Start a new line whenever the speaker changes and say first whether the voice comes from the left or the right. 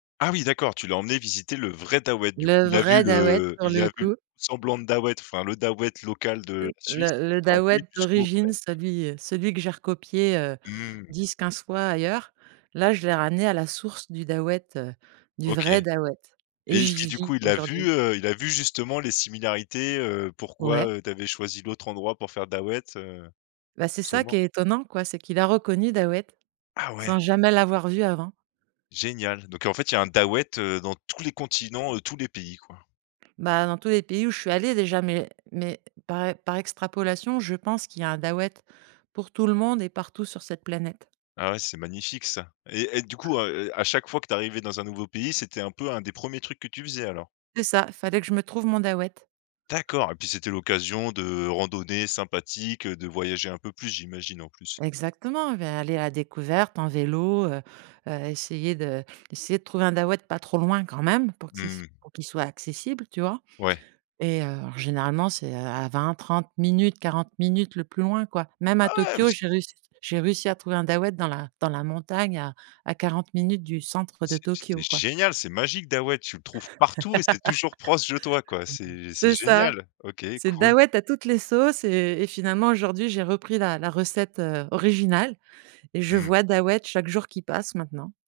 left: Ah oui d'accord! Tu l'as emmené visiter le vrai Daouhët du coup.
right: Le
left: Il a vu
right: vrai Dahouët
left: le
right: pour
left: il a
right: le
left: vu le
right: coup.
left: semblant de Dahouët, enfin le Dahouët local de la
right: Le
left: Suisse.
right: le
left: Tu
right: le
left: l'as emmené
right: Dahouët
left: jusqu'où après?
right: d'origine celui, heu, celui que j'ai recopié, heu,
left: Mmh.
right: 10-15 fois ailleurs, là je l'ai ramené à la source du Dahouët, heu, du
left: OK.
right: vrai Dahouët et
left: Et est-ce
right: j'y
left: qui du coup
right: vis
left: il a
right: aujourd'hui
left: vu, heu il a vu justement les similarités? Heu, pourquoi,
right: Ouais.
left: heu, tu avais choisi l'autre endroit pour faire Daouhët, heu?
right: Bah c'est ça qui
left: Seulement
right: est étonnant, quoi, c'est qu'il a reconnu Dahouët
left: Ah
right: sans
left: ouais!
right: jamais l'avoir vu avant.
left: Génial! Donc en fait il y a un Dahouët, heu, dans tous les continents, heu, tous les pays, quoi.
right: Bah dans tous les pays où je suis allée déjà, mais mais, par e par extrapolation, je pense qu'il y a un Dahouët pour tout le monde et partout sur cette planète.
left: Ah ouais, c'est magnifique, ça. Et et du coup, heu, à à chaque fois que tu arrivais dans un nouveau pays, c'était un peu un des 1ers trucs que tu faisais, alors?
right: C'est ça, fallait que je me trouve mon Dahouët.
left: D'accord! Et puis c'était l'occasion de randonnées sympathiques, de voyager un peu plus, j'imagine, en plus?
right: Exactement, beh aller à découverte en vélo, heu heu, essayer de essayer de trouver un Dahouët pas trop loin quand même pour qu'il s
left: Mmh.
right: pour qu'il soit accessible, tu vois?
left: Ouais.
right: Et heu, alors généralement c'est, heu à 20-30 minutes, 40 minutes le plus loin, quoi. Même à
left: Ah ouais mais
right: Tokyo
left: c'est
right: j'ai réussi, j'ai réussi à trouver un Dahouët dans la dans la montagne à à 40 minutes du centre de
left: C'est c'est
right: Tokyo, quoi.
left: génial! C'est magique, Dahouët, tu le trouves partout et c'est toujours proche de toi, quoi!
right: [unintelligible]
left: C'est c'est
right: C'est ça!
left: génial! OK,
right: C'est
left: cool.
right: Dahouët à toutes les sauces et et finalement aujourd'hui, j'ai repris la la recette, heu, originale et je
left: Mmh.
right: vois Dahouët chaque jour qui passe, maintenant.